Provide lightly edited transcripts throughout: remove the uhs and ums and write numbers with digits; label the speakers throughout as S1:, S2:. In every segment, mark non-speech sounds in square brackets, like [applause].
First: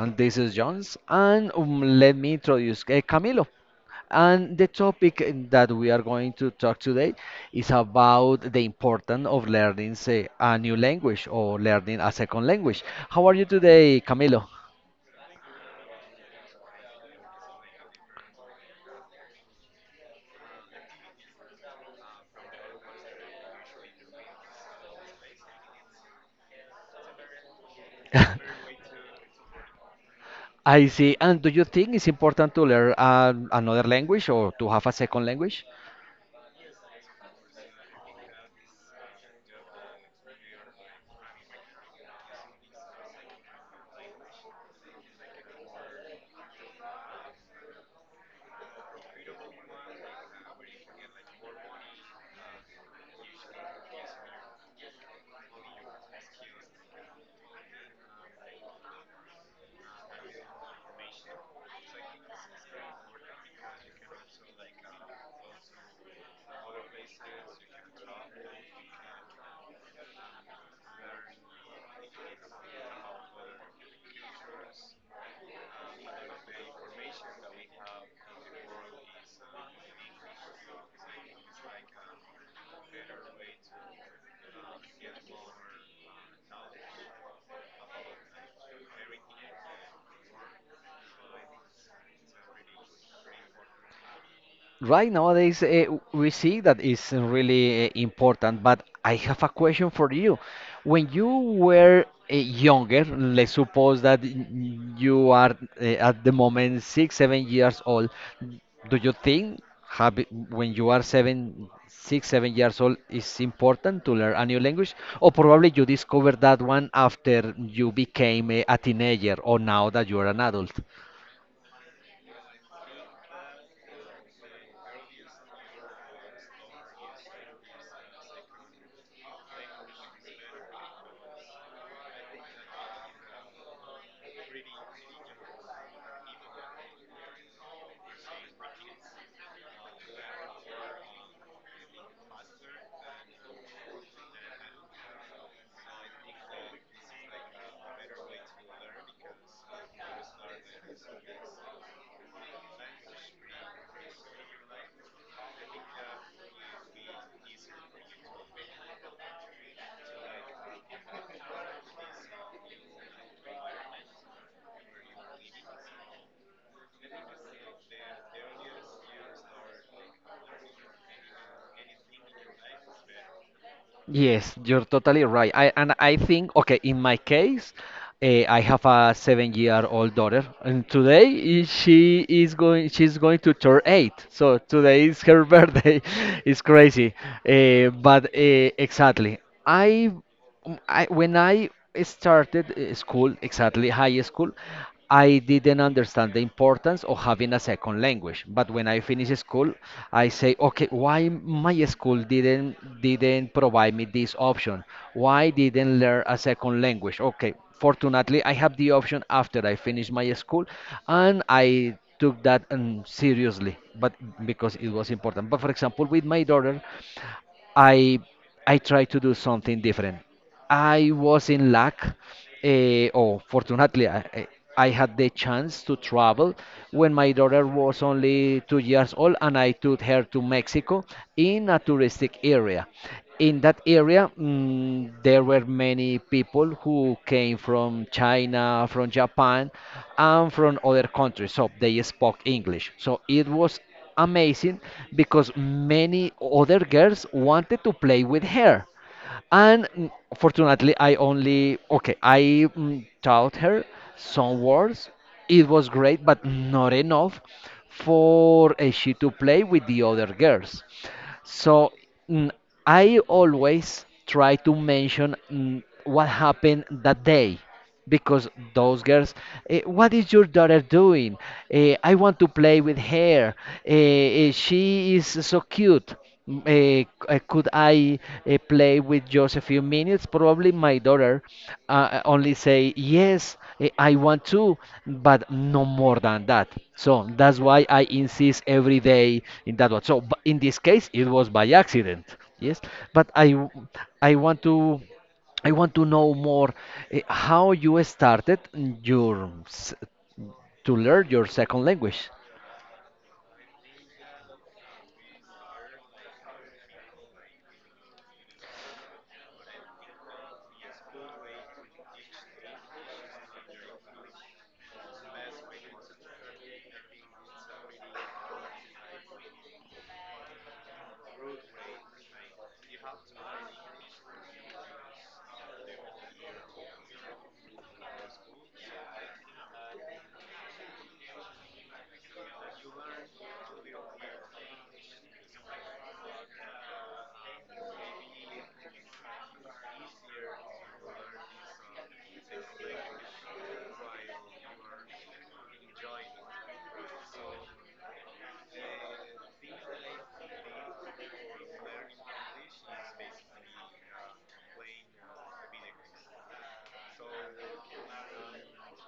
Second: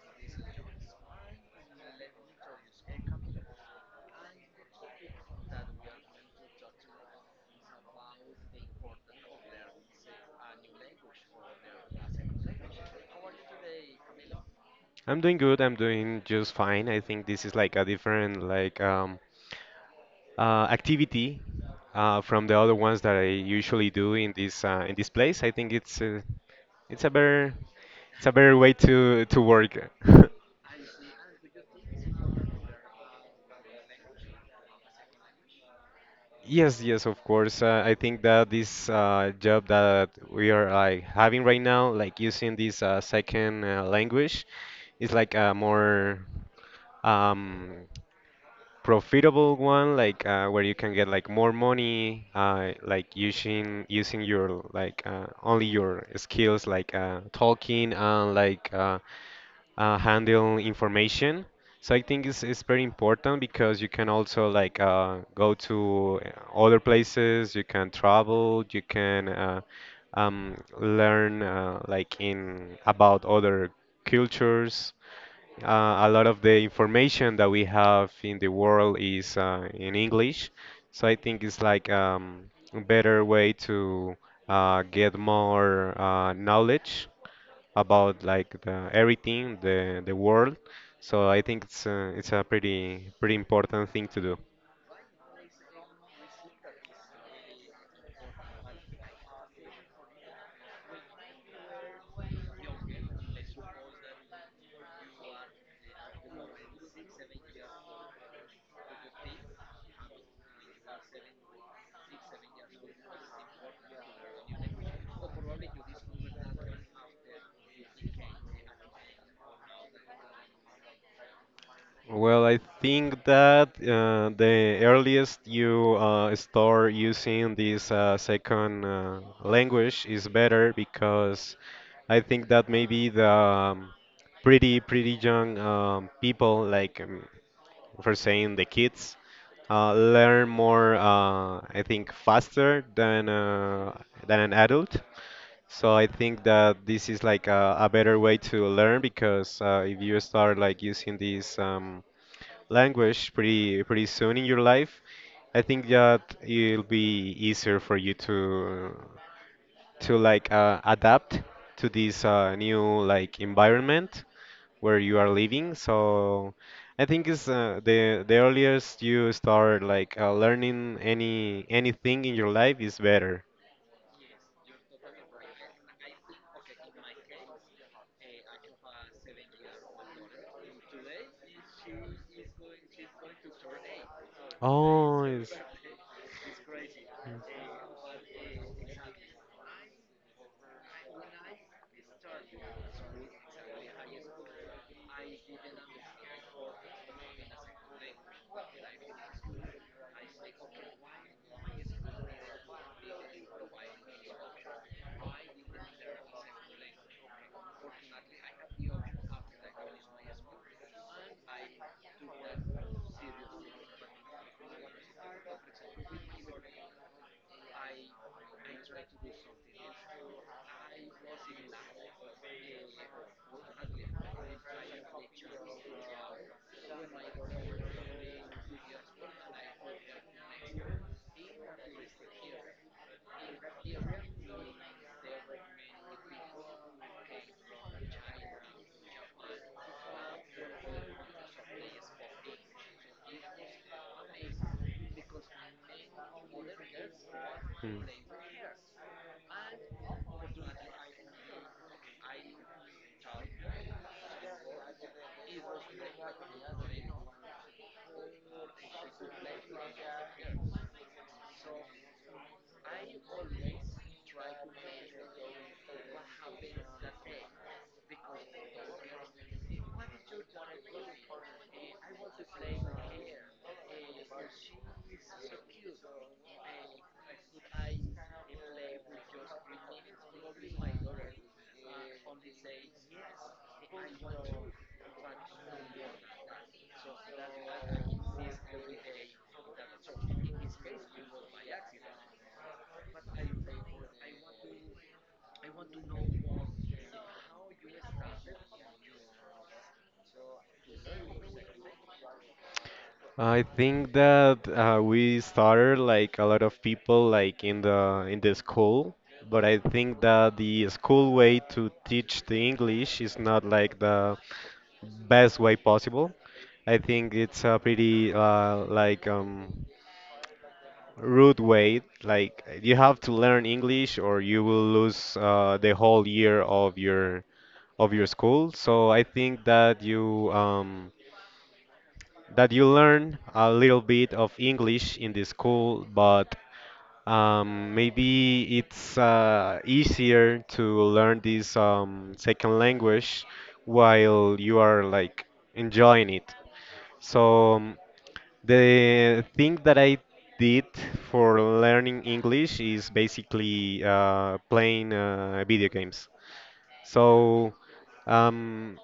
S1: and this is Jones. And let me introduce Camilo. And the topic that we are going to talk today is about the importance of learning, say, a new language or learning a second language. How are you today, Camilo?
S2: I'm doing good. I'm doing just fine. I think this is like a different activity from the other ones that I usually do in this place. I think it's a better it's a better way to work. [laughs]
S1: I see. And do you think it's important to learn another language or to have a second language?
S2: Yes, yes, of course. I think that this job that we are like having right now, like using this second language, is like a more um, profitable one, like where you can get like more money, like using your only your skills, like talking and handle information. So I think it's very important because you can also go to other places, you can travel, you can learn like in about other cultures. A lot of the information that we have in the world is in English, so I think it's like a better way to get more knowledge about everything, the world. So I think it's a pretty important thing to do.
S1: Right nowadays, we see that is really important, but I have a question for you. When you were younger, let's suppose that you are at the moment six, 7 years old, do you think when you are seven, six, 7 years old, it's important to learn a new language? Or probably you discovered that one after you became a teenager or now that you are an adult?
S2: Well, I think that the earliest you start using this second language is better because I think that maybe the pretty young people, for saying the kids, learn more. I think faster than an adult. So I think that this is like a better way to learn because if you start like using these. Language pretty soon in your life, I think that it'll be easier for you to like adapt to this new like environment where you are living. So I think it's the earliest you start like learning anything in your life is better.
S1: Yes, you're totally right. I think okay, in my case, I have a seven-year-old daughter, and she is going to turn eight. So today is
S2: Oh,
S1: her [laughs]
S2: it's
S1: birthday. It's crazy, but exactly. I when I started school, exactly high school, I didn't understand the importance of having a second language. But when I finish school, I say, okay, why my school didn't provide me this option? Why didn't learn a second language? Okay, fortunately, I have the option after I finish my school, and I took that seriously, but because it was important. But for example, with my daughter, I I tried to do something different. I was in luck, or fortunately, I had the chance to travel when my daughter was only 2 years old, and I took her to Mexico in a touristic area. In that area, there were many people who came from China, from Japan, and from other countries, so they spoke English. So it was amazing because many other girls wanted to
S2: Hmm.
S1: play with her. And fortunately, I only, okay, I taught her some words. It was great, but not enough for she to play with the other girls. So mm, I always try to mention what happened that day because those girls what is your daughter doing? I want to play with her. She is so cute. Could I play with just a few minutes? Probably my daughter only say yes. I want to, but no more than that. So that's why I insist every day in that one. So in this case it was by accident, yes. but I w- I want to I want to know more, how you started your s- to learn your second language.
S2: I think that we started like a lot of people like in the school, but I think that the school way to teach the English is not like the best way possible. I think it's a pretty rude way. Like you have to learn English, or you will lose the whole year of your school. So I think that you learn a little bit of English in the school, but maybe it's easier to learn this second language while you are like enjoying it. So the thing that I did for learning English is basically playing video games. So um,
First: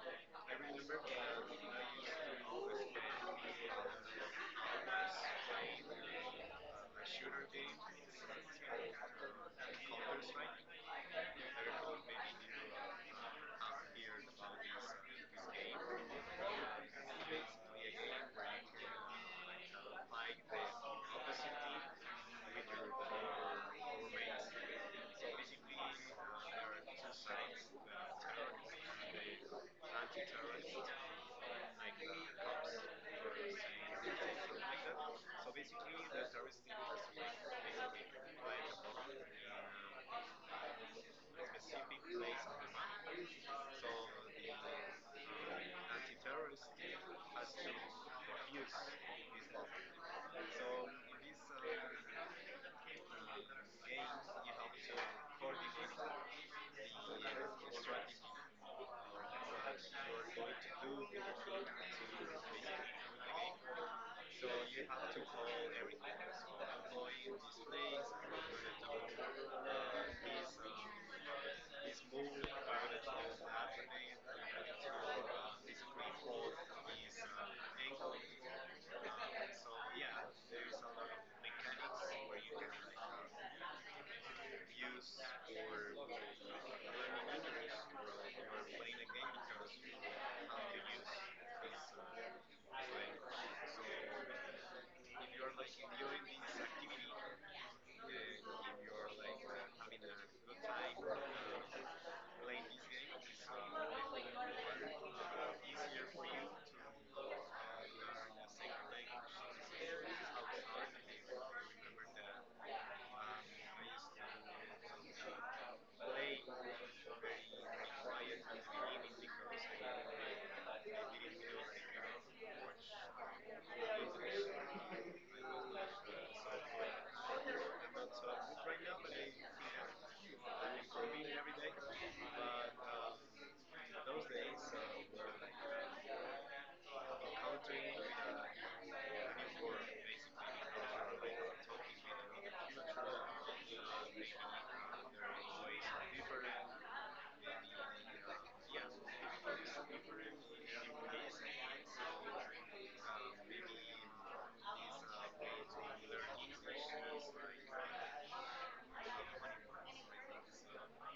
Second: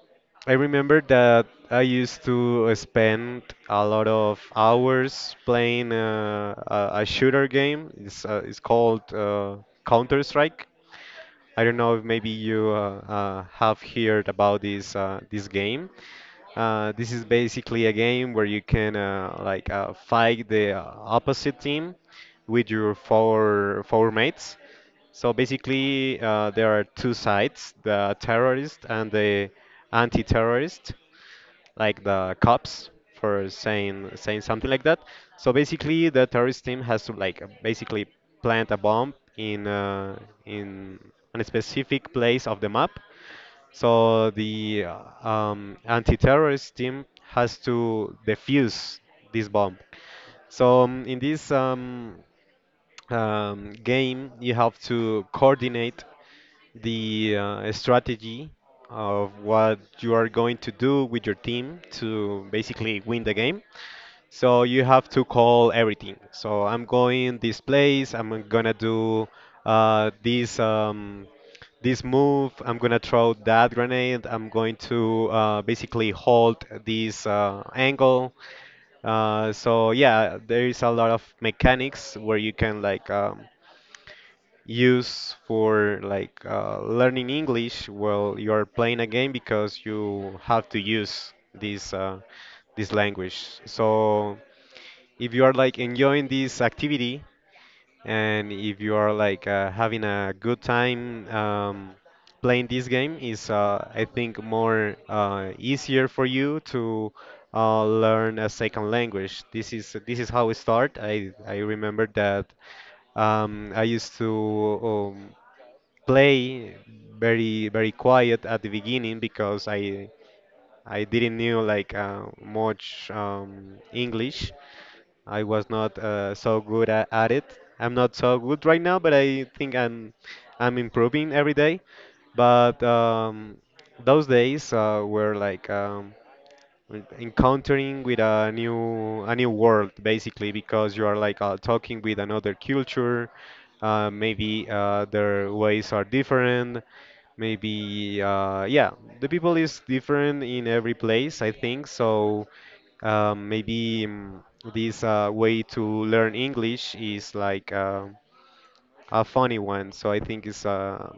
S2: I remember that I used to spend a lot of hours playing a shooter game. It's called Counter Strike. I don't know if maybe you have heard about this game. This is basically a game where you can fight the opposite team with your four mates. So basically, there are two sides: the terrorist and the anti-terrorist like the cops for saying something like that. So basically, the terrorist team has to like basically plant a bomb in a specific place of the map. So the anti-terrorist team has to defuse this bomb. So in this game, you have to coordinate the strategy of what you are going to do with your team to basically win the game. So you have to call everything. So I'm going this place. I'm gonna do uh, this um, this move. I'm gonna throw that grenade. I'm going to basically hold this angle. So yeah, there is a lot of mechanics where you can use for like learning English while you are playing a game because you have to use this this language. So if you are like enjoying this activity and if you are like having a good time playing this game, is I think more easier for you to learn a second language. This is how it start. I remember that. I used to um, play very quiet at the beginning because I didn't knew like much English. I was not so good at it. I'm not so good right now, but I think I'm improving every day. But those days were like encountering with a new world basically because you are like talking with another culture maybe their ways are different maybe yeah the people is different in every place I think so maybe this way to learn english is like a funny one so I think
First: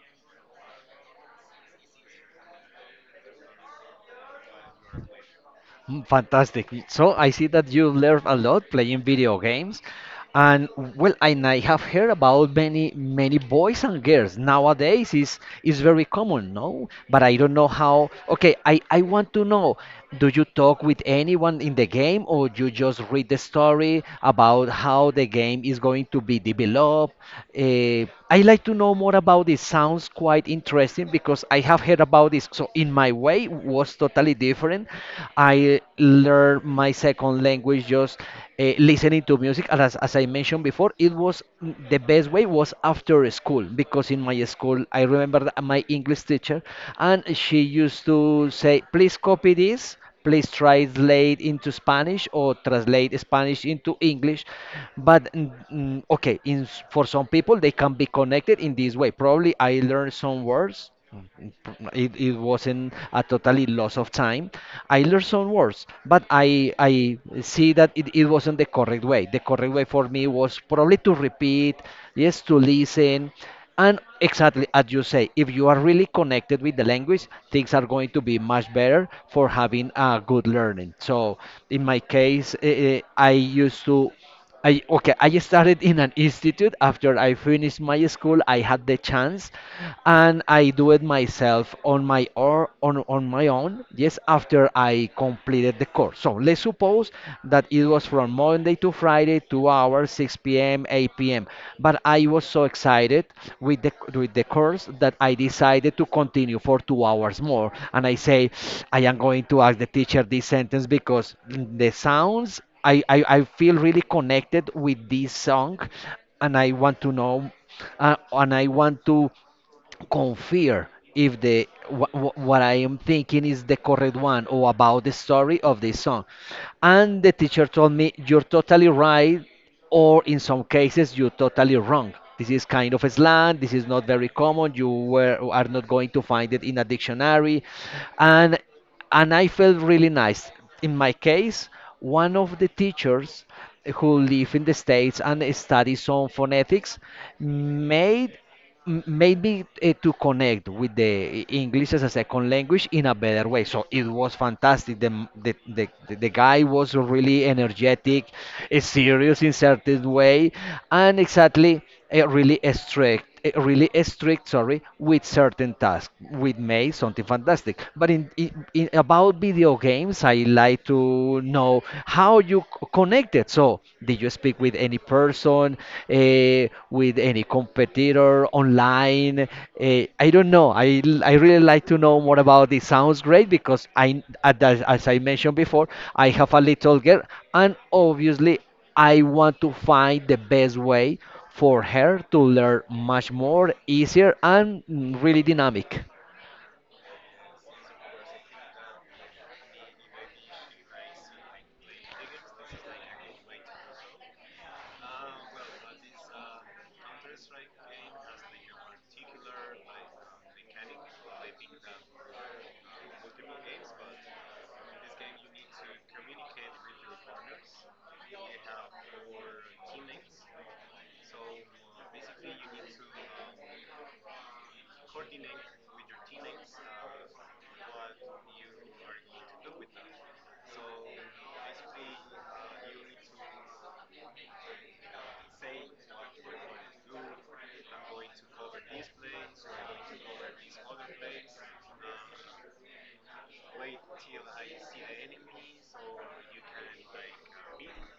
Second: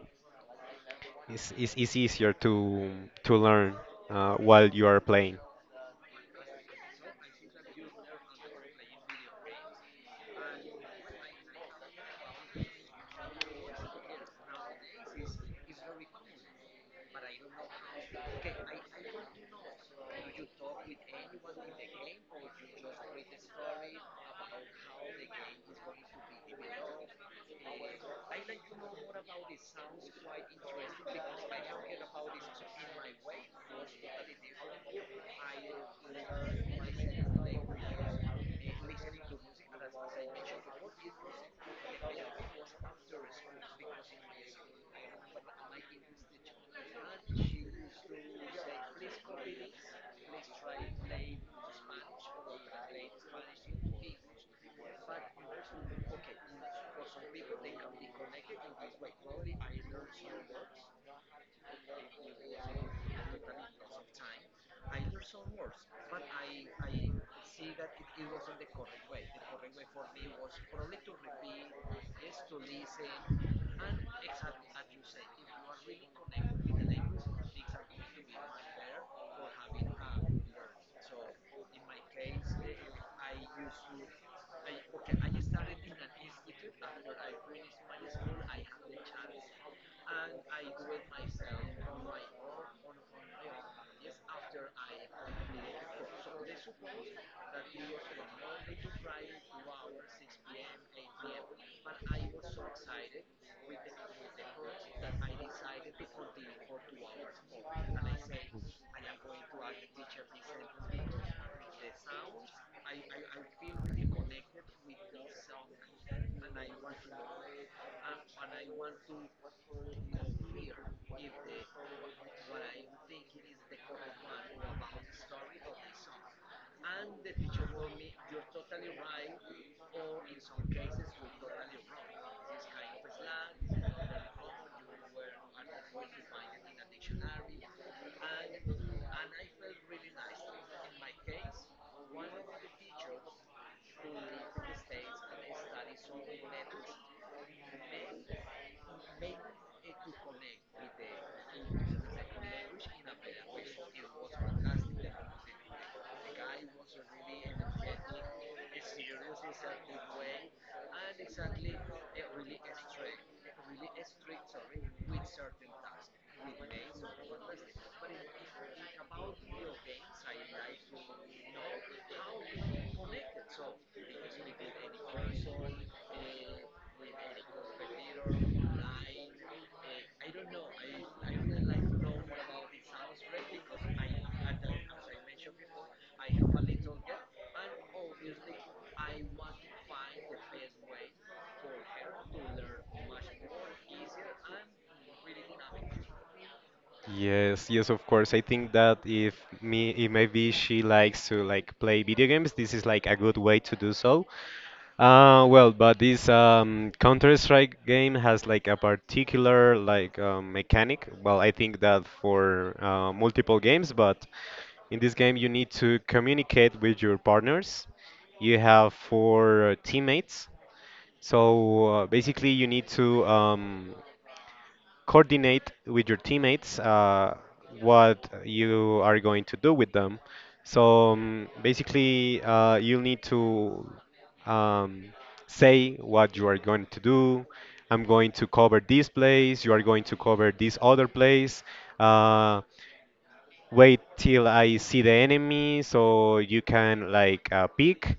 S2: it's easier to learn while you are playing.
S1: Fantastic. So I see that you learn a lot playing video games. And well, and I have heard about many boys and girls nowadays is very common, no? But I don't know how. Okay, I want to know. Do you talk with anyone in the game, or you just read the story about how the game is going to be developed? Uh, I like to know more about this. Sounds quite interesting because I have heard about this. So in my way, was totally different. I learned my second language just listening to music. And as I mentioned before, it was the best way was after school because in my school, I remember that my English teacher and she used to say, please copy this, please translate into Spanish or translate Spanish into English. But okay, for some people, they can be connected in this way. Probably I learned some words. It, it wasn't a totally loss of time. I learned some words, but I see that it wasn't the correct way. The correct way for me was probably to repeat, yes, to listen, and exactly as you say, if you are really connected with the language, things are going to be much better for having a good learning. So in my case, I used to I okay, I started in an institute after I finished my school. I had the chance and I do it myself on my own. Yes, after I completed the course. So Let's suppose that it was from Monday to Friday, 2 hours, 6 p.m., 8 p.m. But I was so excited with the course that I decided to continue for 2 hours more. And I say, I am going to ask the teacher this sentence because the sounds I feel really connected with this song and I want to know, and I want to confirm if the what I am thinking is the correct one or about the story of this song. And the teacher told me, you're totally right, or in some cases, you're totally wrong. This is kind of a slang, this is not very common, are not going to find it in a dictionary. And, and I felt really nice. In my case, one of the teachers who live in the States and study some phonetics made, maybe to connect with the English as a second language in a better way. So it was fantastic. The guy was really energetic, serious in certain way, and exactly really strict. Really strict, sorry, with certain tasks. With May, something fantastic. But in about video games, I like to know how you connected. So, did you speak with any person, uh, with any competitor online? I don't know. I really like to know more about this. Sounds great because I, as I mentioned before, I have a little girl, and obviously, I want to find the best way for her to learn much more easier and really dynamic.
S2: Yes, yes, of course. I think that if me, if maybe she likes to like play video games, this is like a good way to do so. Well, but this Counter-Strike game has like a particular mechanic. Well, I think that for multiple games, but in this game you need to communicate with your partners. You have four teammates, so basically you need to coordinate with your teammates what you are going to do with them. So basically, you'll need to um, say what you are going to do. I'm going to cover this place. You are going to cover this other place. Uh, Wait till I see the enemy so you can like peek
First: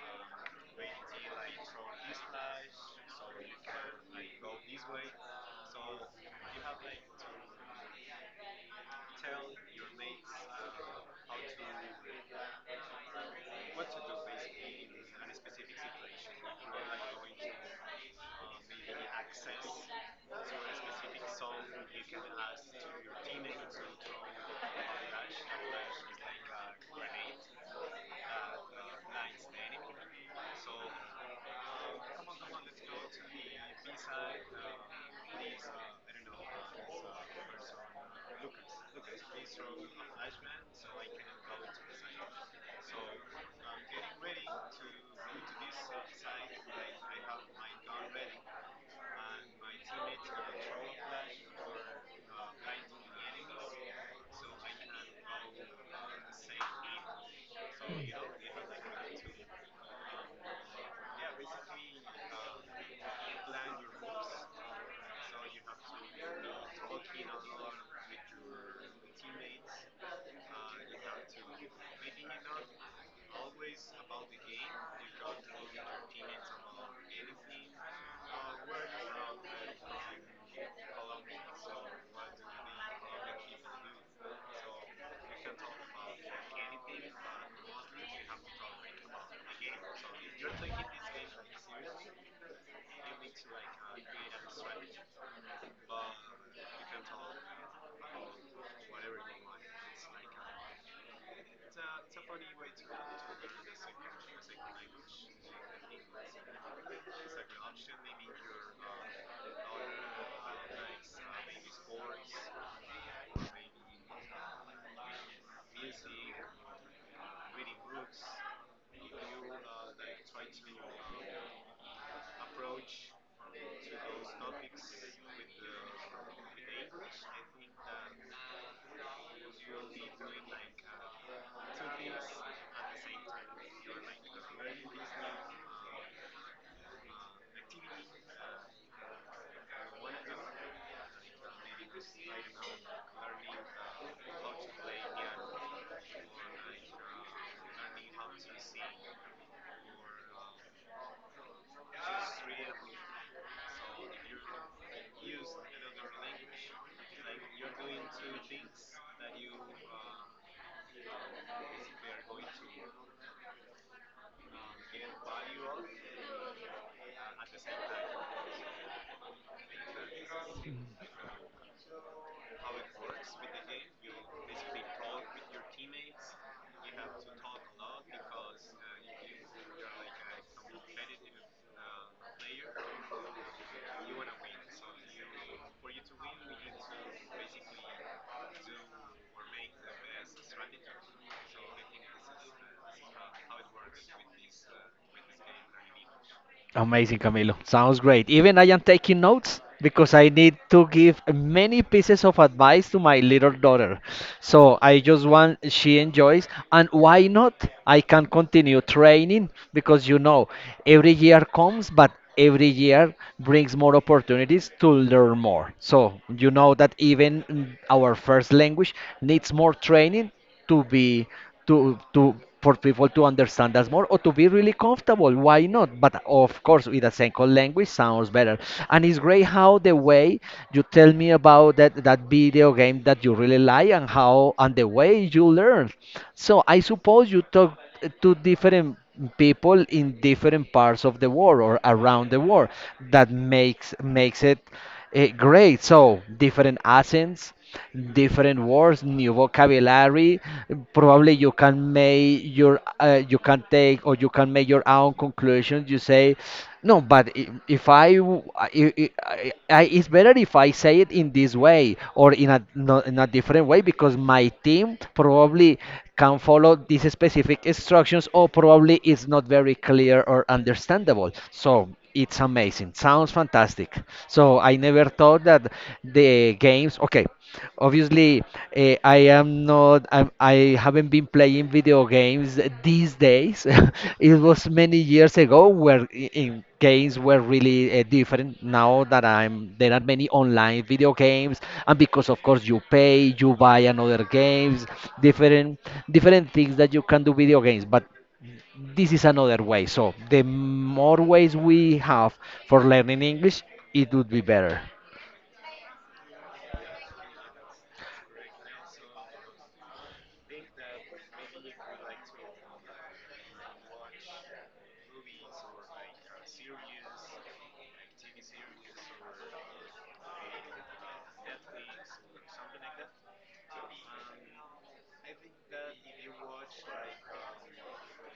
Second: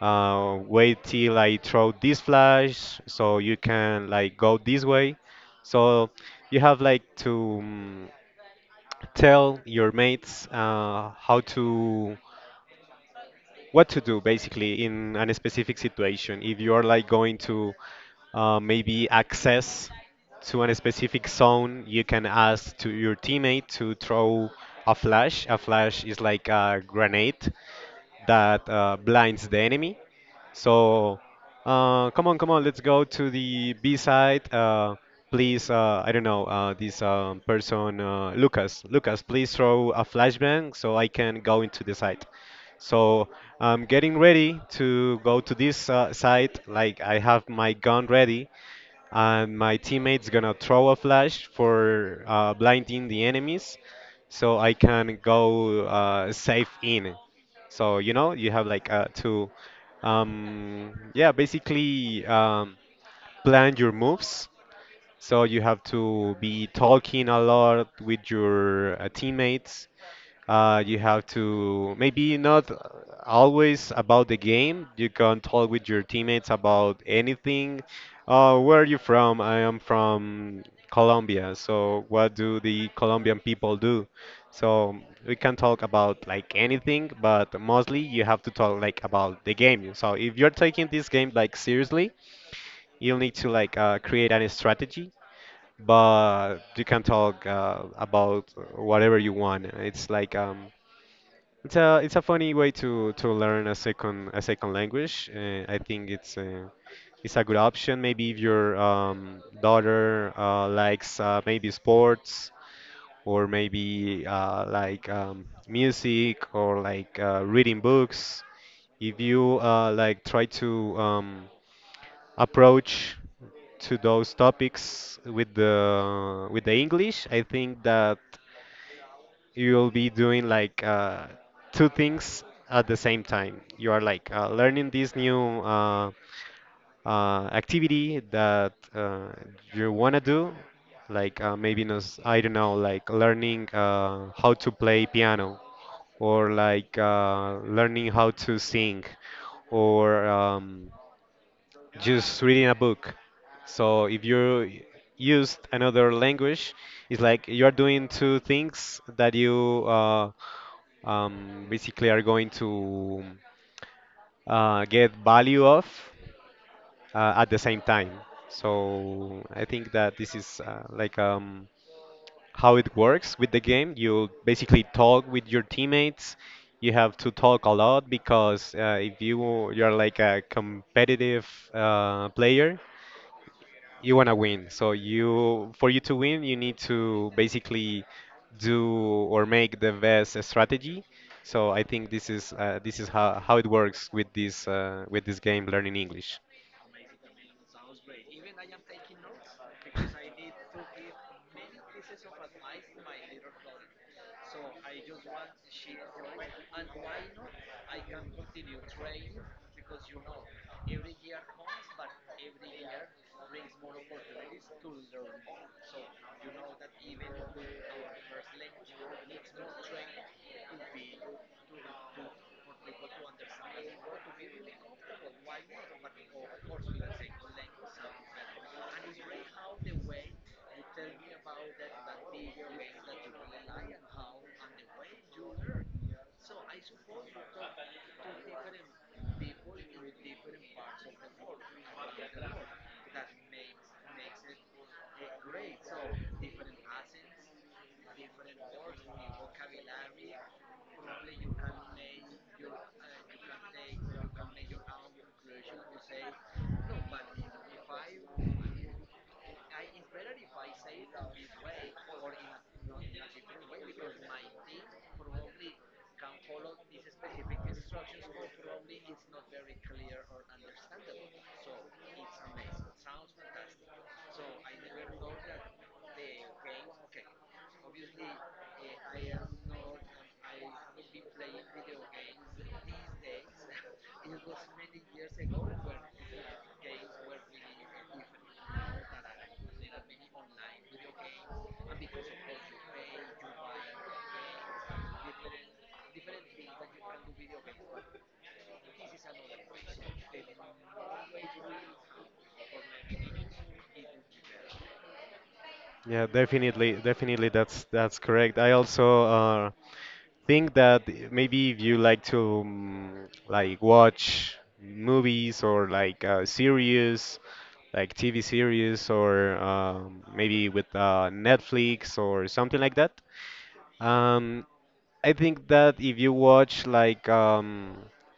S2: wait till I throw this flash so you can like go this way. So you have like to tell your mates how to what to do basically in a specific situation. If you are like going to maybe access to a specific zone, you can ask to your teammate to throw a flash. A flash is like a grenade that blinds the enemy. So, come on, come on, let's go to the B side. Please, I don't know, this person, Lucas, please throw a flashbang so I can go into the site. So, I'm getting ready to go to this site. Like, I have my gun ready and my teammate's gonna throw a flash for blinding the enemies so I can go safe in. So you know you have like to yeah basically plan your moves. So you have to be talking a lot with your teammates you have to maybe not always about the game. You can talk with your teammates about anything. Where are you from? I am from Colombia. So what do the Colombian people do? So we can talk about like anything, but mostly you have to talk like about the game. So if you're taking this game like seriously, you'll need to like create a strategy but you can talk about whatever you want. It's like it's a funny way to learn a second language. I think it's a good option. Maybe if your daughter likes maybe sports or maybe music or like reading books. If you like try to approach to those topics with the English, I think that you'll be doing like two things at the same time. You are like learning this new activity that you want to do, like maybe nos, I don't know, like learning how to play piano or like learning how to sing or just reading a book. So if you used another language, it's like you are doing two things that you basically are going to get value of at the same time. So I think that this is like how it works with the game. You basically talk with your teammates. You have to talk a lot because if you're like a competitive player, you want to win. So you for you to win, you need to basically do or make the best strategy. So I think this is how it works with this game learning English.
S1: Amazing, Camilo. Sounds great. Even I am taking notes because I need to give many pieces of advice to my little daughter. So I just want she enjoys, and why not? I can continue training because you know every year comes, but every year brings more opportunities to learn more. So you know that even our first language needs more training to be to for people to understand us more or to be really comfortable, why not, but of course with a single language sounds better. And it's great how the way you tell me about that video game that you really like and how and the way you learn. So I suppose you talk to different people in different parts of the world or around the world. That makes it great. So different accents, different words, new vocabulary. Probably you can make your you can take or you can make your own conclusions. You say no, but if I, w- I- it's better if I say it in this way or in a, no, in a different way because my team probably can follow these specific instructions or probably it's not very clear or understandable. So it's amazing. Sounds fantastic. So I never thought that the games. Okay, obviously, I am not, I haven't been playing video games these days. [laughs] It was many years ago where in games were really different. Now that I'm, there are many online video games, and because of course you pay, you buy another games, different, different things that you can do video games. But this is another way. So the more ways we have for learning English, it would be better.
S2: Yeah, definitely, definitely that's correct. I also think that maybe if you like to like watch movies or like series like TV series or maybe with Netflix or something like that. Um, I think that if you watch like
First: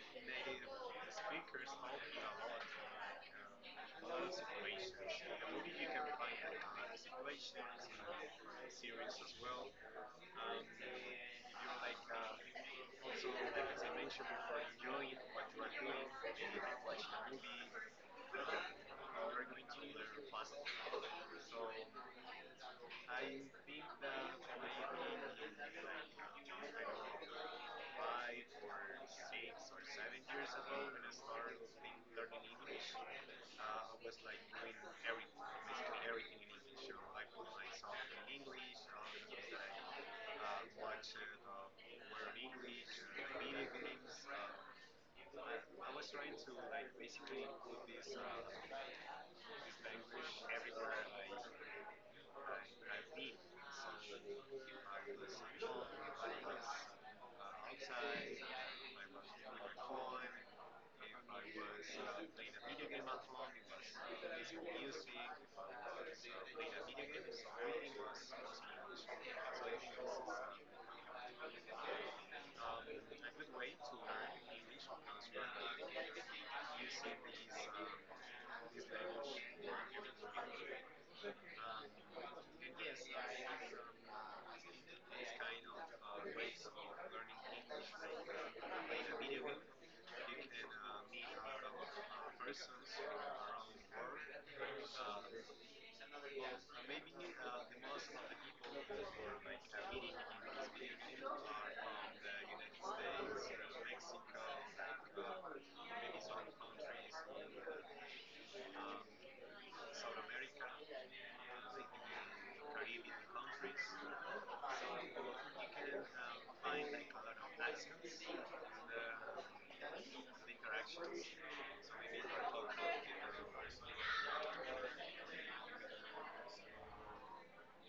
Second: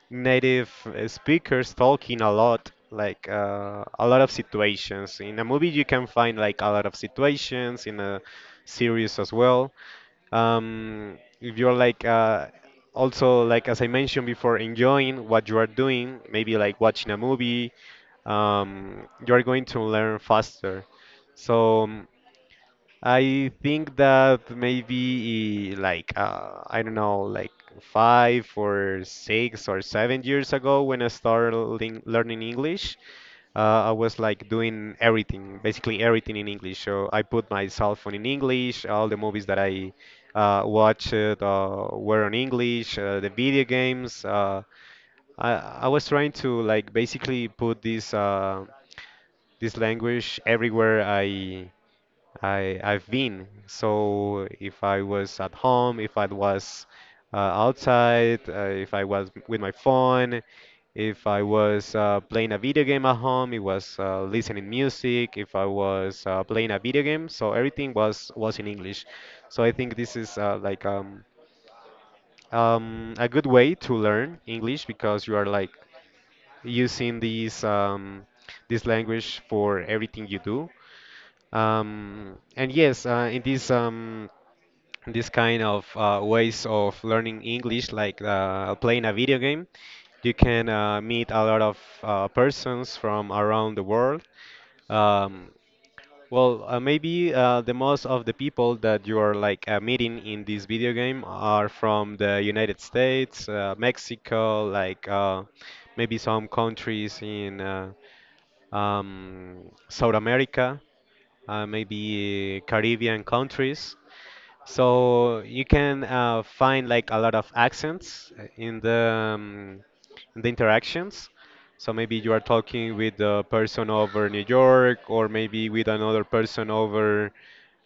S2: native speakers talking a lot, like a lot of situations in a movie, you can find like a lot of situations in a series as well. If you're like also, like as I mentioned before, enjoying what you are doing, maybe like watching a movie, you are going to learn faster. So, I think that maybe like I don't know, like 5 or 6 or 7 years ago when I started learning English. I was like doing everything, basically everything in English. So I put my cell phone in English, all the movies that I watched were in English, the video games. I, I was trying to like basically put this language everywhere I've been. So if I was at home, if I was outside, if I was with my phone, if I was playing a video game at home, it was listening music. If I was playing a video game, so everything was in English. So I think this is like a good way to learn English because you are like using these this language for everything you do. And yes, in this kind of ways of learning English, like playing a video game, you can meet a lot of persons from around the world. Um, well, maybe the most of the people that you are like meeting in this video game are from the United States, Mexico, like maybe some countries in um, South America, maybe Caribbean countries. So you can find like a lot of accents in the interactions. So maybe you are talking with a person over New York, or maybe with another person over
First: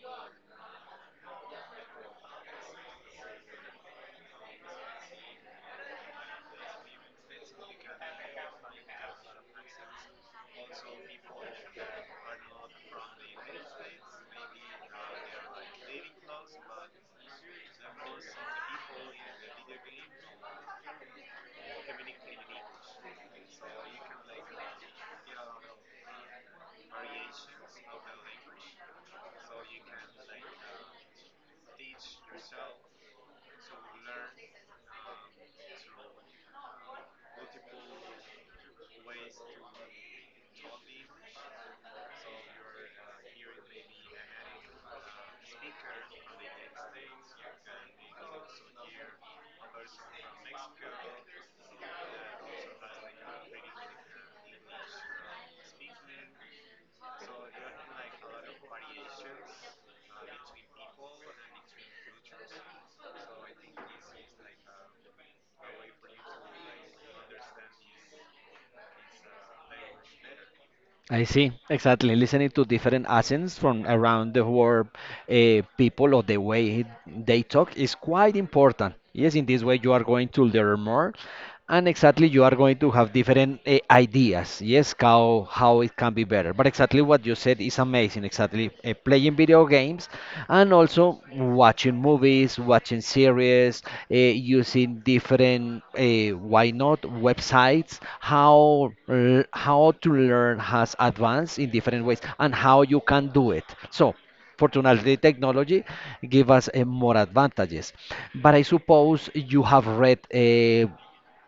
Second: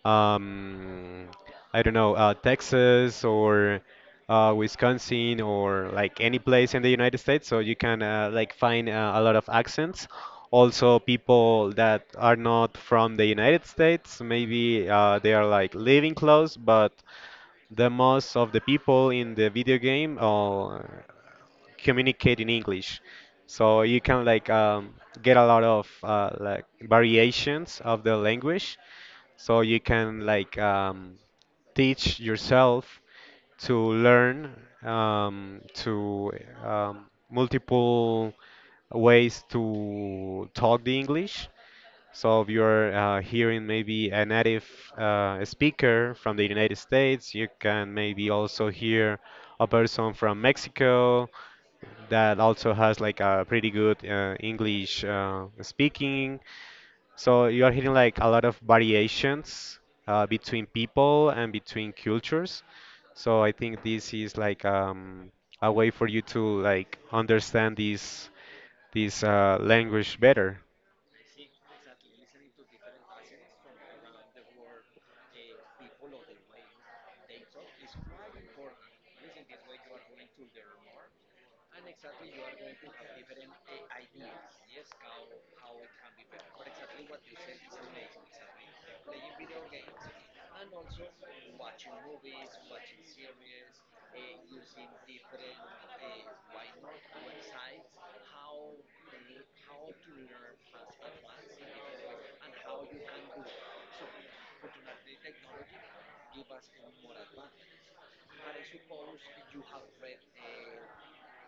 S2: um, I don't know, Texas or Wisconsin or like any place in the United States. So you can like find a lot of accents. Also, people that are not from the United States, maybe they are like living close, but the most of the people in the video game all communicate in English. So you can like get a lot of like variations of the language. So you can like teach yourself to learn to multiple ways to talk the English. So if you're hearing maybe a native speaker from the United States, you can maybe also hear a person from Mexico that also has like a pretty good English speaking. So you are hearing like a lot of variations between people and between cultures. So I think this is like a way for you to like understand this language better.
S1: I see, exactly. Listening to different accents from around the world, people or the way they talk is quite important. Yes, in this way you are going to learn more, and exactly you are going to have different ideas. Yes, how it can be better. But exactly what you said is amazing. Exactly, playing video games and also watching movies, watching series, using different, why not, websites, how, how to learn has advanced in different ways and how you can do it. So, fortunately, technology give us more advantages. But I suppose you have read.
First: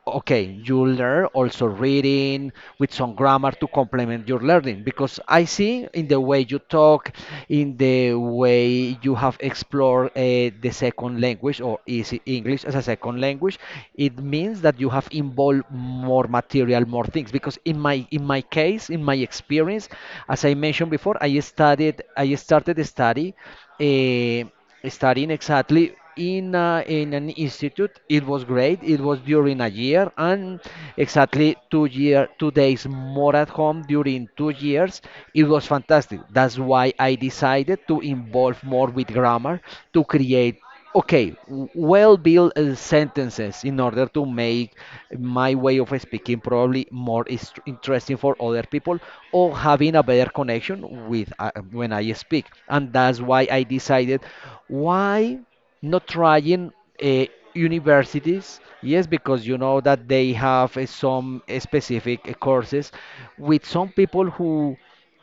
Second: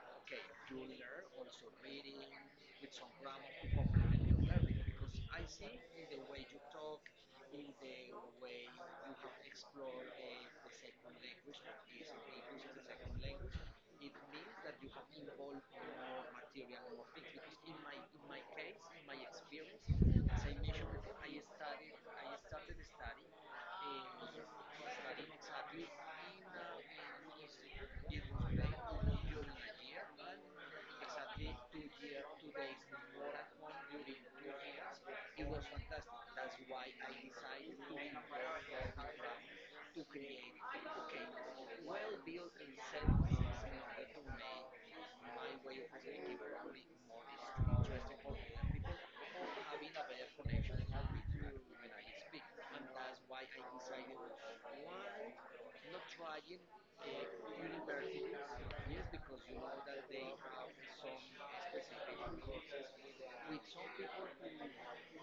S1: Okay, you learn also reading with some grammar to complement your learning because I see in the way you talk, in the way you have explored the second language or is it English as a second language, it means that you have involved more material, more things. Because in my case, in my experience, as I mentioned before, I started the study. Uh, Studying exactly in in an institute. It was great. It was during a year and exactly 2 year 2 days more at home during 2 years. It was fantastic. That's why I decided to involve more with grammar to create okay, well built sentences in order to make my way of speaking probably interesting for other people or having a better connection with when I speak. And that's why I decided why not trying uh, universities. Yes, because you know that they have some specific courses with some people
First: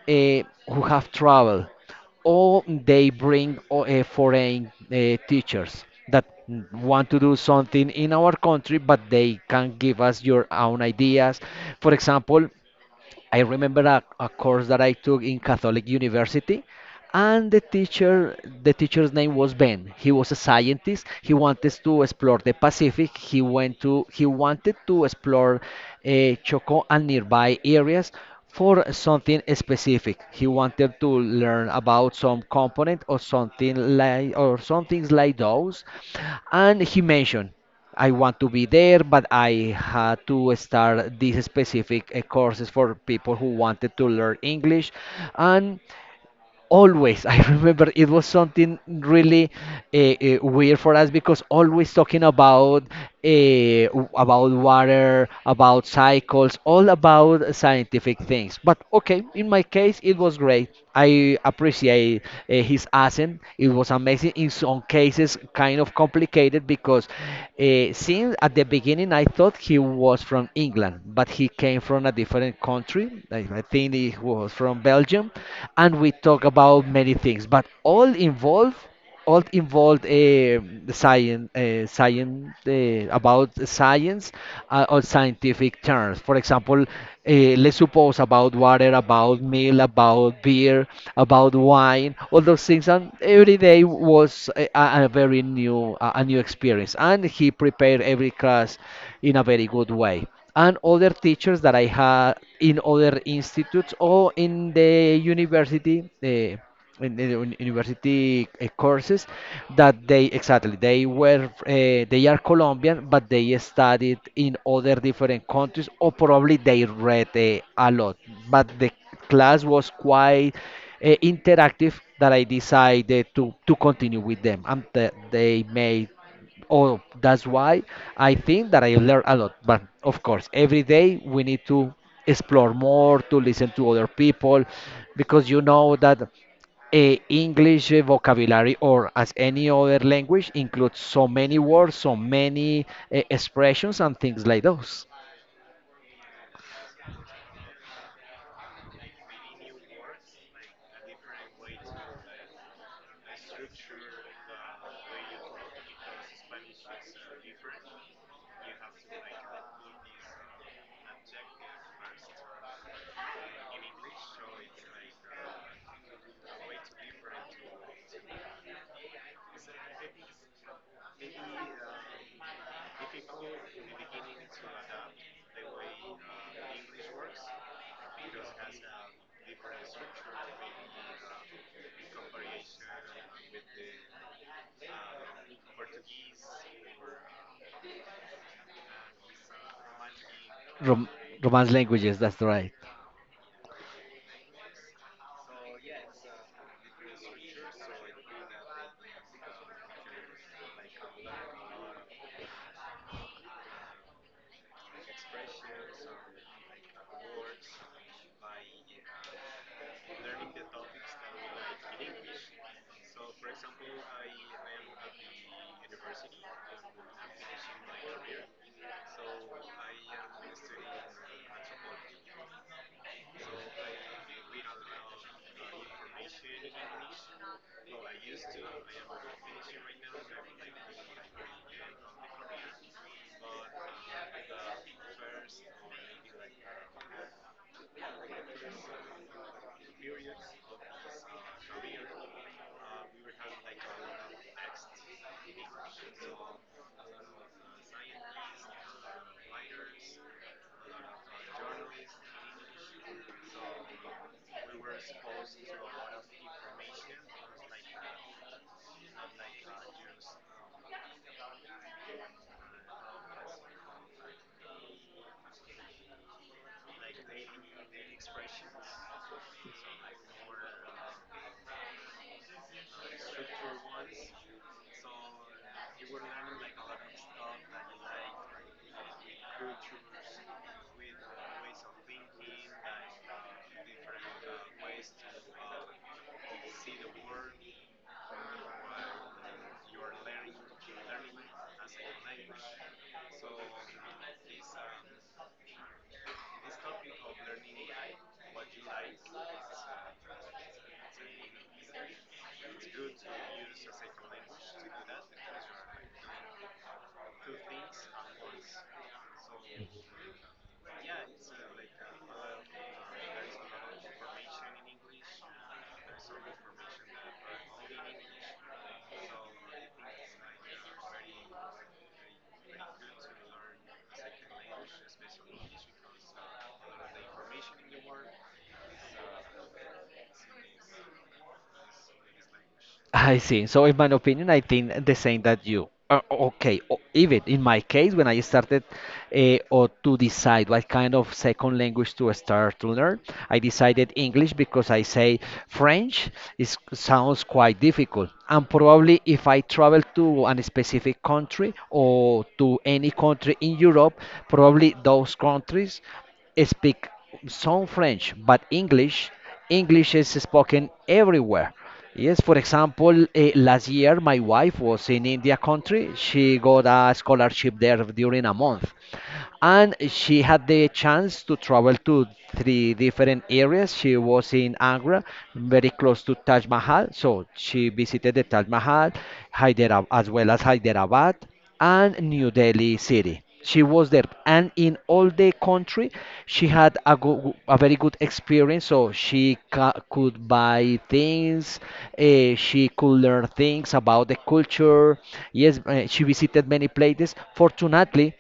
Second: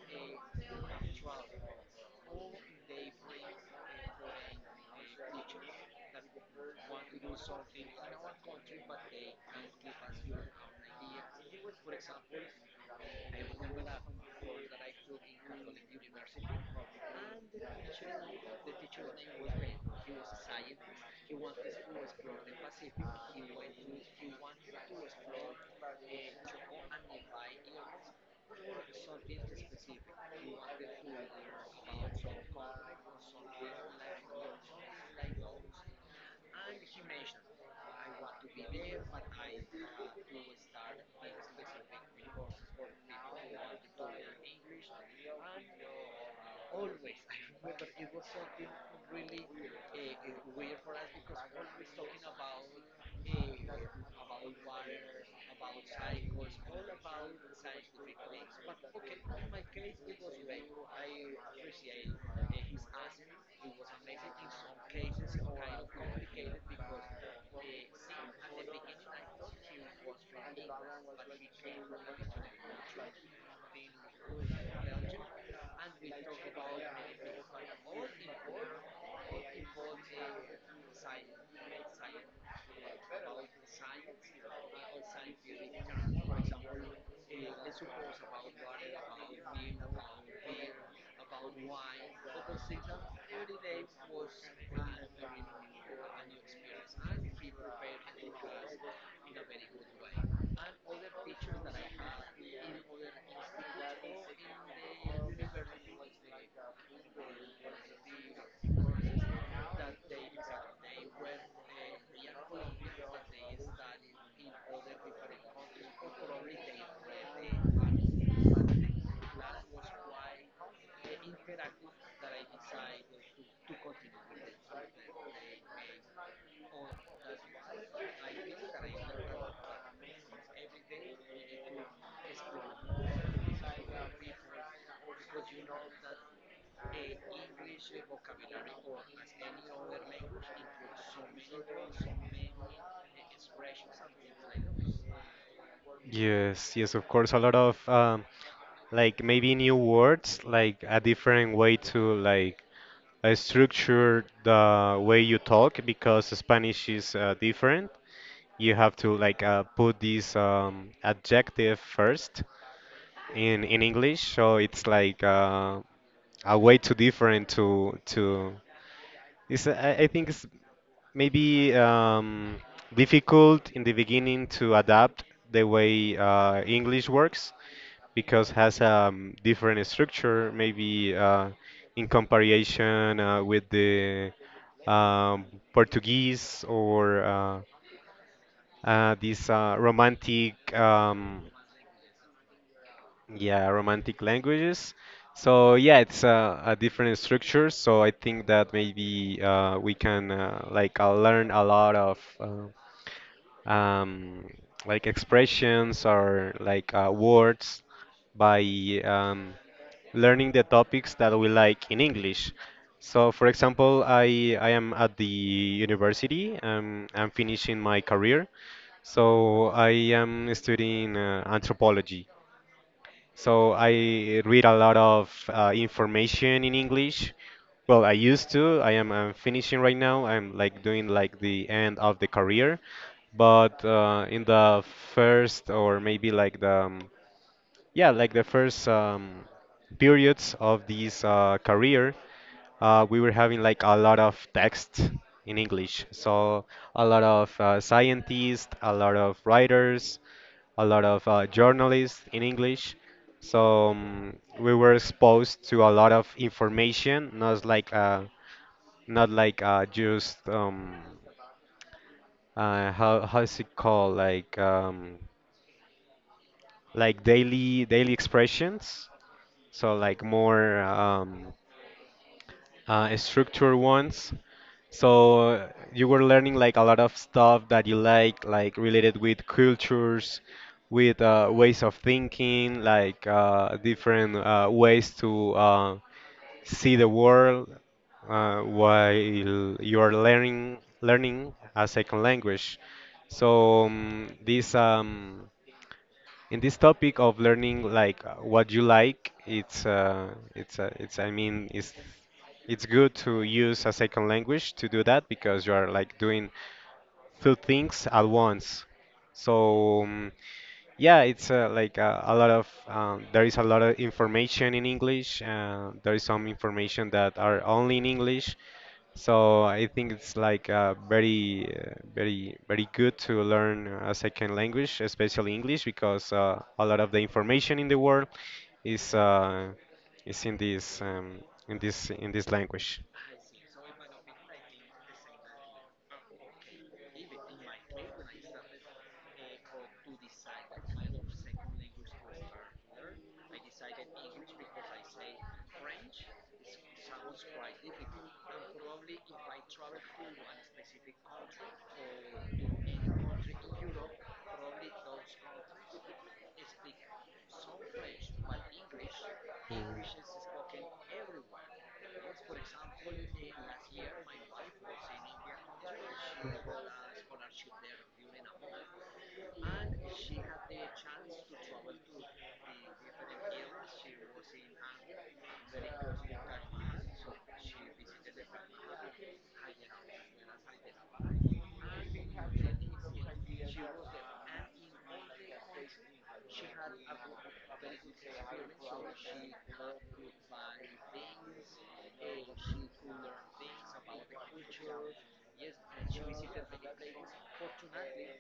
S1: uh, who have traveled or they bring foreign teachers that want to do something in our country, but they can give us your own ideas. For example, I remember a course that I took in Catholic University, and the teacher's name was Ben. He was a scientist. He wanted to explore the Pacific. He wanted to explore Choco and nearby areas for something specific. He wanted to learn about some component or something or some things like those, and he mentioned. I want to be there, but I had to start these specific courses for people who wanted to learn English. And always [laughs] I remember it was something really weird for us because always talking uh, about water, about cycles, all about scientific things. But okay, in my case it was great. I appreciate his accent. It was amazing, in some cases kind of complicated, because since at the beginning I thought he was from England, but he came from a different country. I think he was from Belgium, and we talk about many things, but all involved about science or scientific terms. For example, let's suppose, about water, about meal, about beer, about wine, all those things. And every day was a very new, a new experience. And he prepared every class in a very good way. And other teachers that I had in other institutes or in the university, university courses, that they are Colombian, but they studied in other different countries, or probably they read a lot. But the class was quite interactive, that I decided to continue with them, and they made. Oh, that's why I think that I learn a lot. But of course, every day we need to explore more, to listen to other people, because you know that a English vocabulary, or as any other language, includes so many words, so many expressions and things like those.
S2: Yes, yes, of course, a lot of like maybe new words, like a different way to like structure the way you talk because Spanish is different. You have to like put this adjective first in English, so it's like a way too different to I think it's maybe difficult in the beginning to adapt the way English works because has a different structure, maybe in comparison with the um, Portuguese or this romantic.
S1: Rom Romance languages, that's right.
S2: Yeah, Romantic languages. So yeah, it's a different structure. So I think that maybe we can like learn a lot of like expressions or like words by um, learning the topics that we like in English. So for example, I am at the university. I'm finishing my career. So I am studying anthropology. So I read a lot of information in English. Well, I used to. I am I finishing right now. I'm like doing like the end of the career, but in the first or maybe like the yeah, like the first periods of this career, we were having like a lot of text in English. So a lot of scientists, a lot of writers, a lot of journalists in English. So we were exposed to a lot of information, not like just how's it called, like daily expressions. So like more structured ones. So you were learning like a lot of stuff that you like related with cultures, with ways of thinking, like different ways to see the world while you are learning a second language. So this in this topic of learning like what you like, it's I mean, it's good to use a second language to do that because you are like doing two things at once. So yeah, it's like a lot of there is a lot of information in English. There is some information that are only in English. So I think it's like very, very, very good to learn a second language, especially English, because a lot of the information in the world is uh, is in this in this in this language.
S1: I see. So, in my opinion, I think the same that you. Okay, even in my case, when I started or to decide what kind of second language to start to learn, I decided English, because I say French is, sounds quite difficult. And probably if I travel to a specific country or to any country in Europe, probably those countries speak some French, but English, English is spoken everywhere. Yes, for example, last year my wife was in India country. She got a scholarship there during a month, and she had the chance to travel to three different areas. She was in Agra, very close to Taj Mahal, so she visited the Taj Mahal, Hyderabad, as well as Hyderabad and New Delhi city. She was there, and in all the country she had a, a very good experience. So she could buy things, she could learn things about the culture. Yes, she visited many places. Fortunately,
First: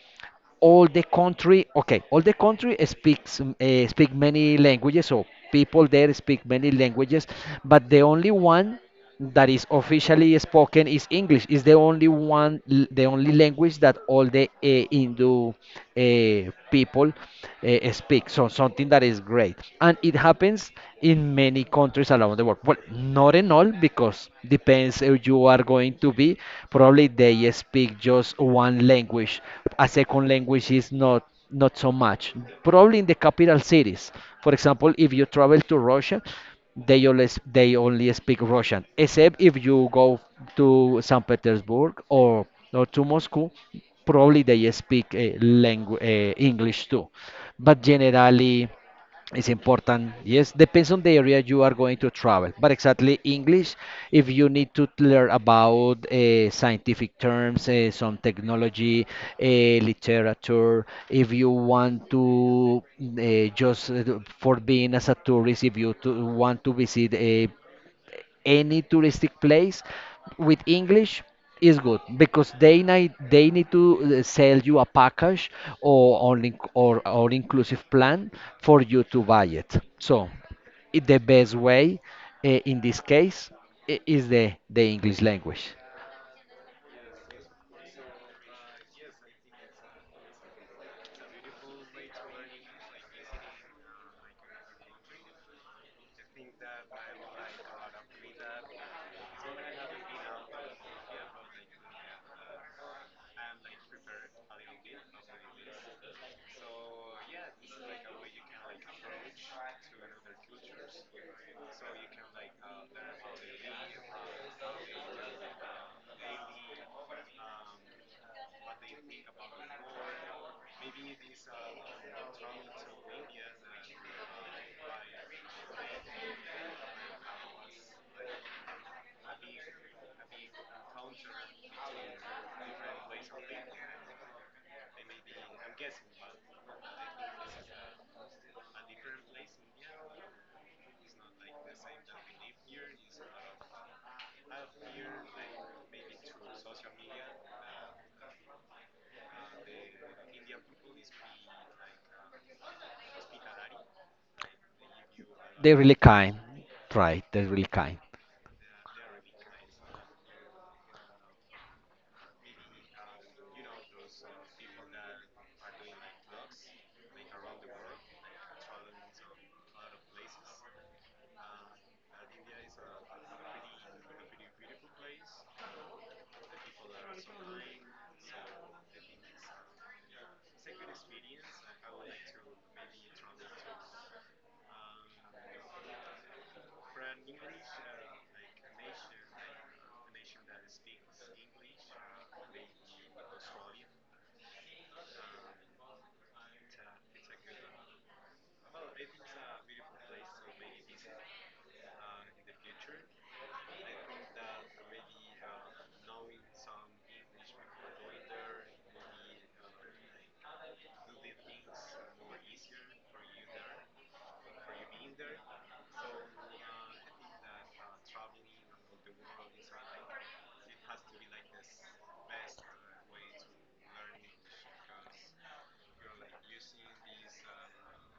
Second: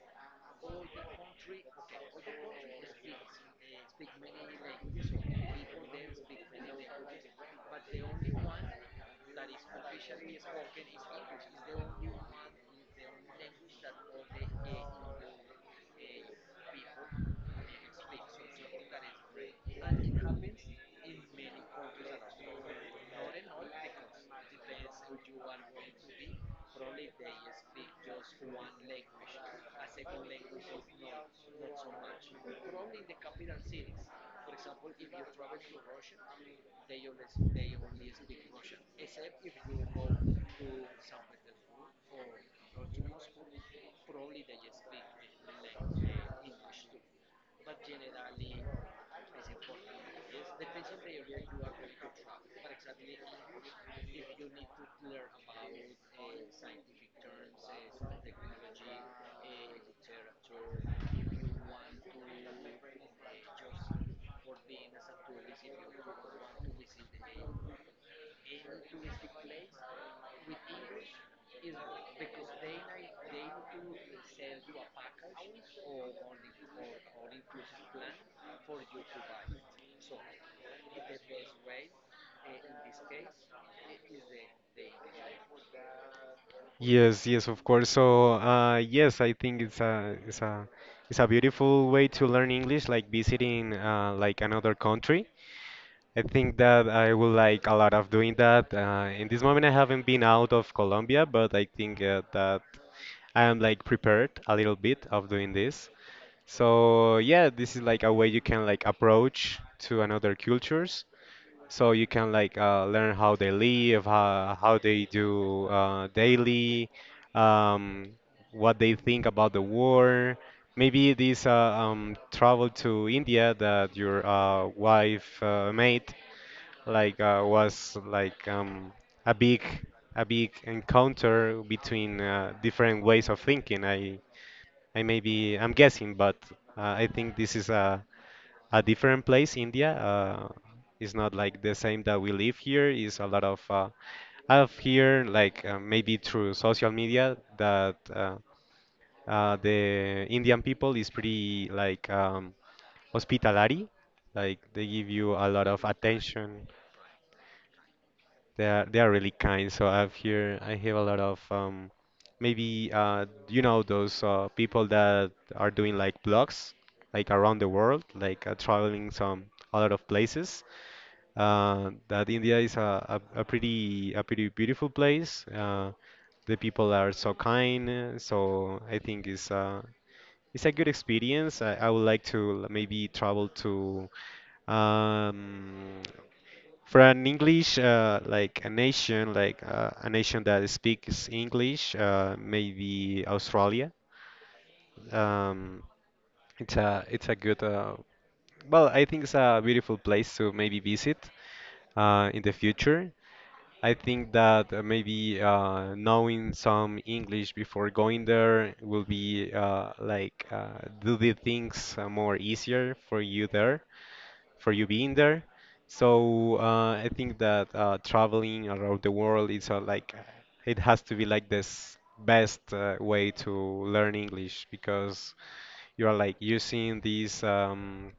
S1: all the country, okay, all the country speaks speak many languages. So people there speak many languages, but the only one that is officially spoken is English. Is the only one, the only language that all the Hindu people speak. So, something that is great. And it happens in many countries around the world. Well, not in all, because the depends if you are going to be. Probably they speak just one language. A second language is not not so much. Probably in the capital cities. For example, if you travel to Russia, they only speak Russian. Except if you go to St. Petersburg or to Moscow, probably they speak langu English too. But generally. It's important. Yes, depends on the area you are going to travel. But exactly English, if you need to learn about scientific terms, some technology, literature, if you want to just for being as a tourist, if you to want to visit a any touristic place, with English is good, because they need to sell you a package or all inclusive plan for you to buy it. So, the best way in this case is the English language.
S2: Yes, yes, of course. So, yes, I think it's a beautiful way to learn English, like visiting like another country. I think that I would like a lot of doing that. In this moment, I haven't been out of Colombia, but I think that I am like prepared a little bit of doing this. So yeah, this is like a way you can like approach to another cultures, so you can like learn how they live, how they do daily, um, what they think about the war. Maybe this travel to India that your wife made was like a big a big encounter between different ways of thinking. I maybe I'm guessing, but I think this is a different place, India. It's not like the same that we live here. Is a lot of out here, like maybe through social media, that the Indian people is pretty like hospitality. Like they give you a lot
S1: They're
S2: of
S1: really kind.
S2: attention.
S1: Right, they're really kind.
S2: They are really kind. So out here, I have a lot of maybe you know those people that are doing like blogs like around the world, like traveling some a lot of places. That India is a pretty beautiful place. The people are so kind, so I think it's a good experience. I would like to maybe travel to um, for an English like a nation, like a nation that speaks English, maybe Australia. Um, it's a good well, I think it's a beautiful place to maybe visit in the future. I think that maybe knowing some English before going there will be like do the things more easier for you there, for you being there. So I think that traveling around the world is like it has to be like this best way to learn English because you are like using this um,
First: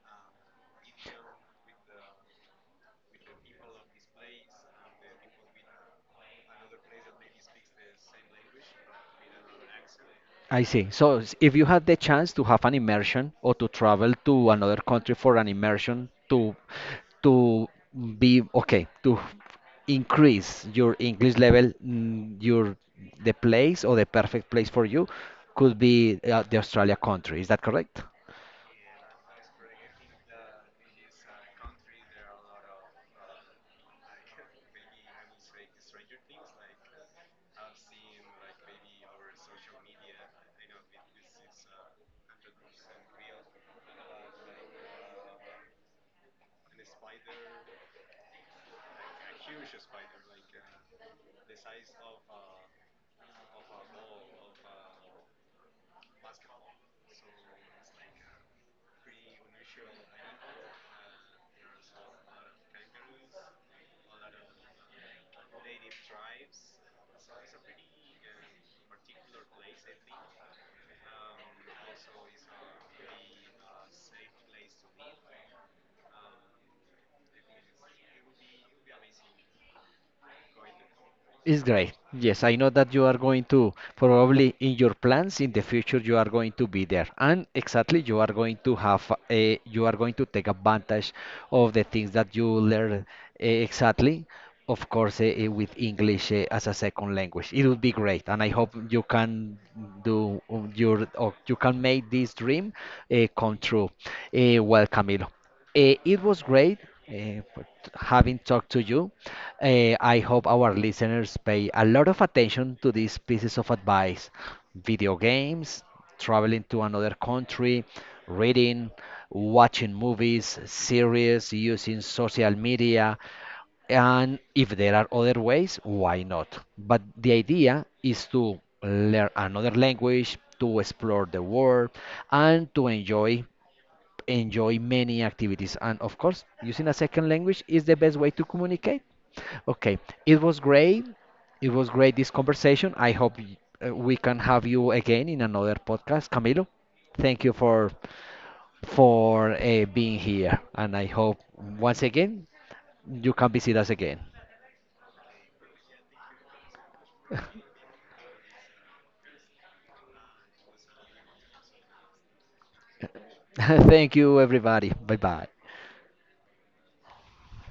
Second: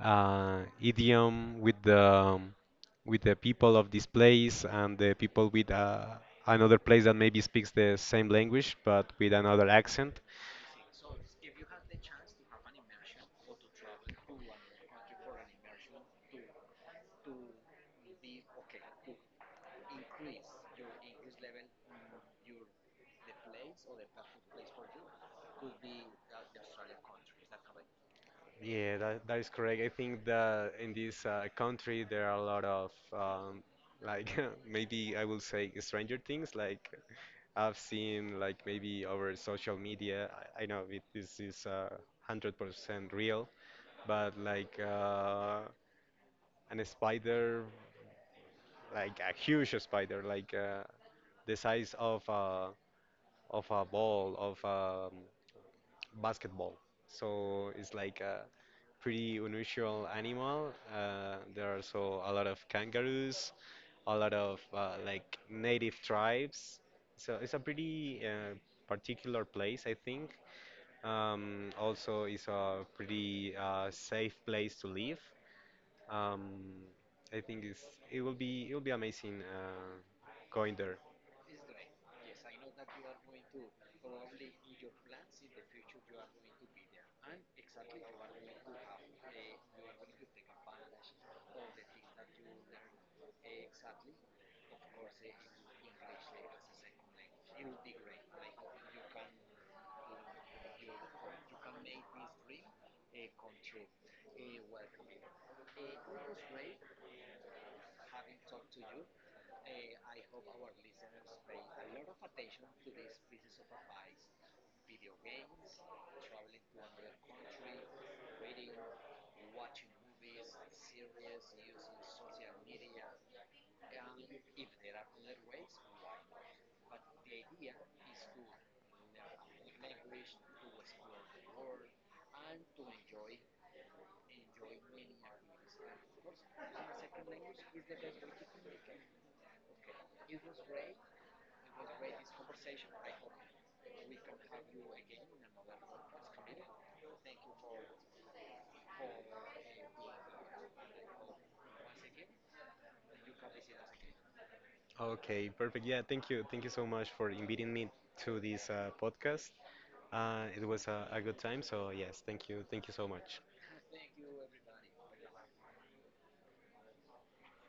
S2: uh, idiom with the people of this place and the people with another place that maybe speaks the same language but with another accent.
S1: I see. So, if you had the chance to have an immersion or to travel to another country for an immersion to be okay, to increase your English level, mm, your the place or the perfect place for you could be the Australia country. Is that correct?
S2: Yeah, that is correct. I think that in this country there are a lot of like [laughs] maybe I will say stranger things. Like I've seen like maybe over social media. I know it, this is 100% real, but like an spider, like a huge spider, like the size of a ball of a basketball. So it's like a pretty unusual animal. There are also a lot of kangaroos, a lot of like native tribes. So it's a pretty particular place, I think. Also, it's a pretty safe place to live. Um, I think it will be amazing going there.
S1: It's great. Yes, I know that you are going to probably in your plans in the future you are going to be there. And exactly you are going to have a, you are going to take advantage of the things that you learn, exactly. Of course, with English as a second language, it would be great, and I hope you can do you can make this dream come true. Well, Camilo. It was great having talked to you. I hope our listeners pay a lot of attention to these pieces of advice: video games, traveling to another country, reading, watching movies, series, using social media. And if there are other ways, why not? But the idea is to learn another language, to explore the world, and to enjoy many activities. And of course, using a second language is the best way to communicate. Okay, it was great. It was great this conversation. I hope we can have you again in another podcast, Camilo. Thank you for being here, and I hope once again you can visit us again.
S2: Okay, perfect. Yeah, thank you. Thank you so much for inviting me to this podcast. It was a good time. So yes, thank you. Thank you so much.
S1: [laughs] Thank you, everybody. Bye bye.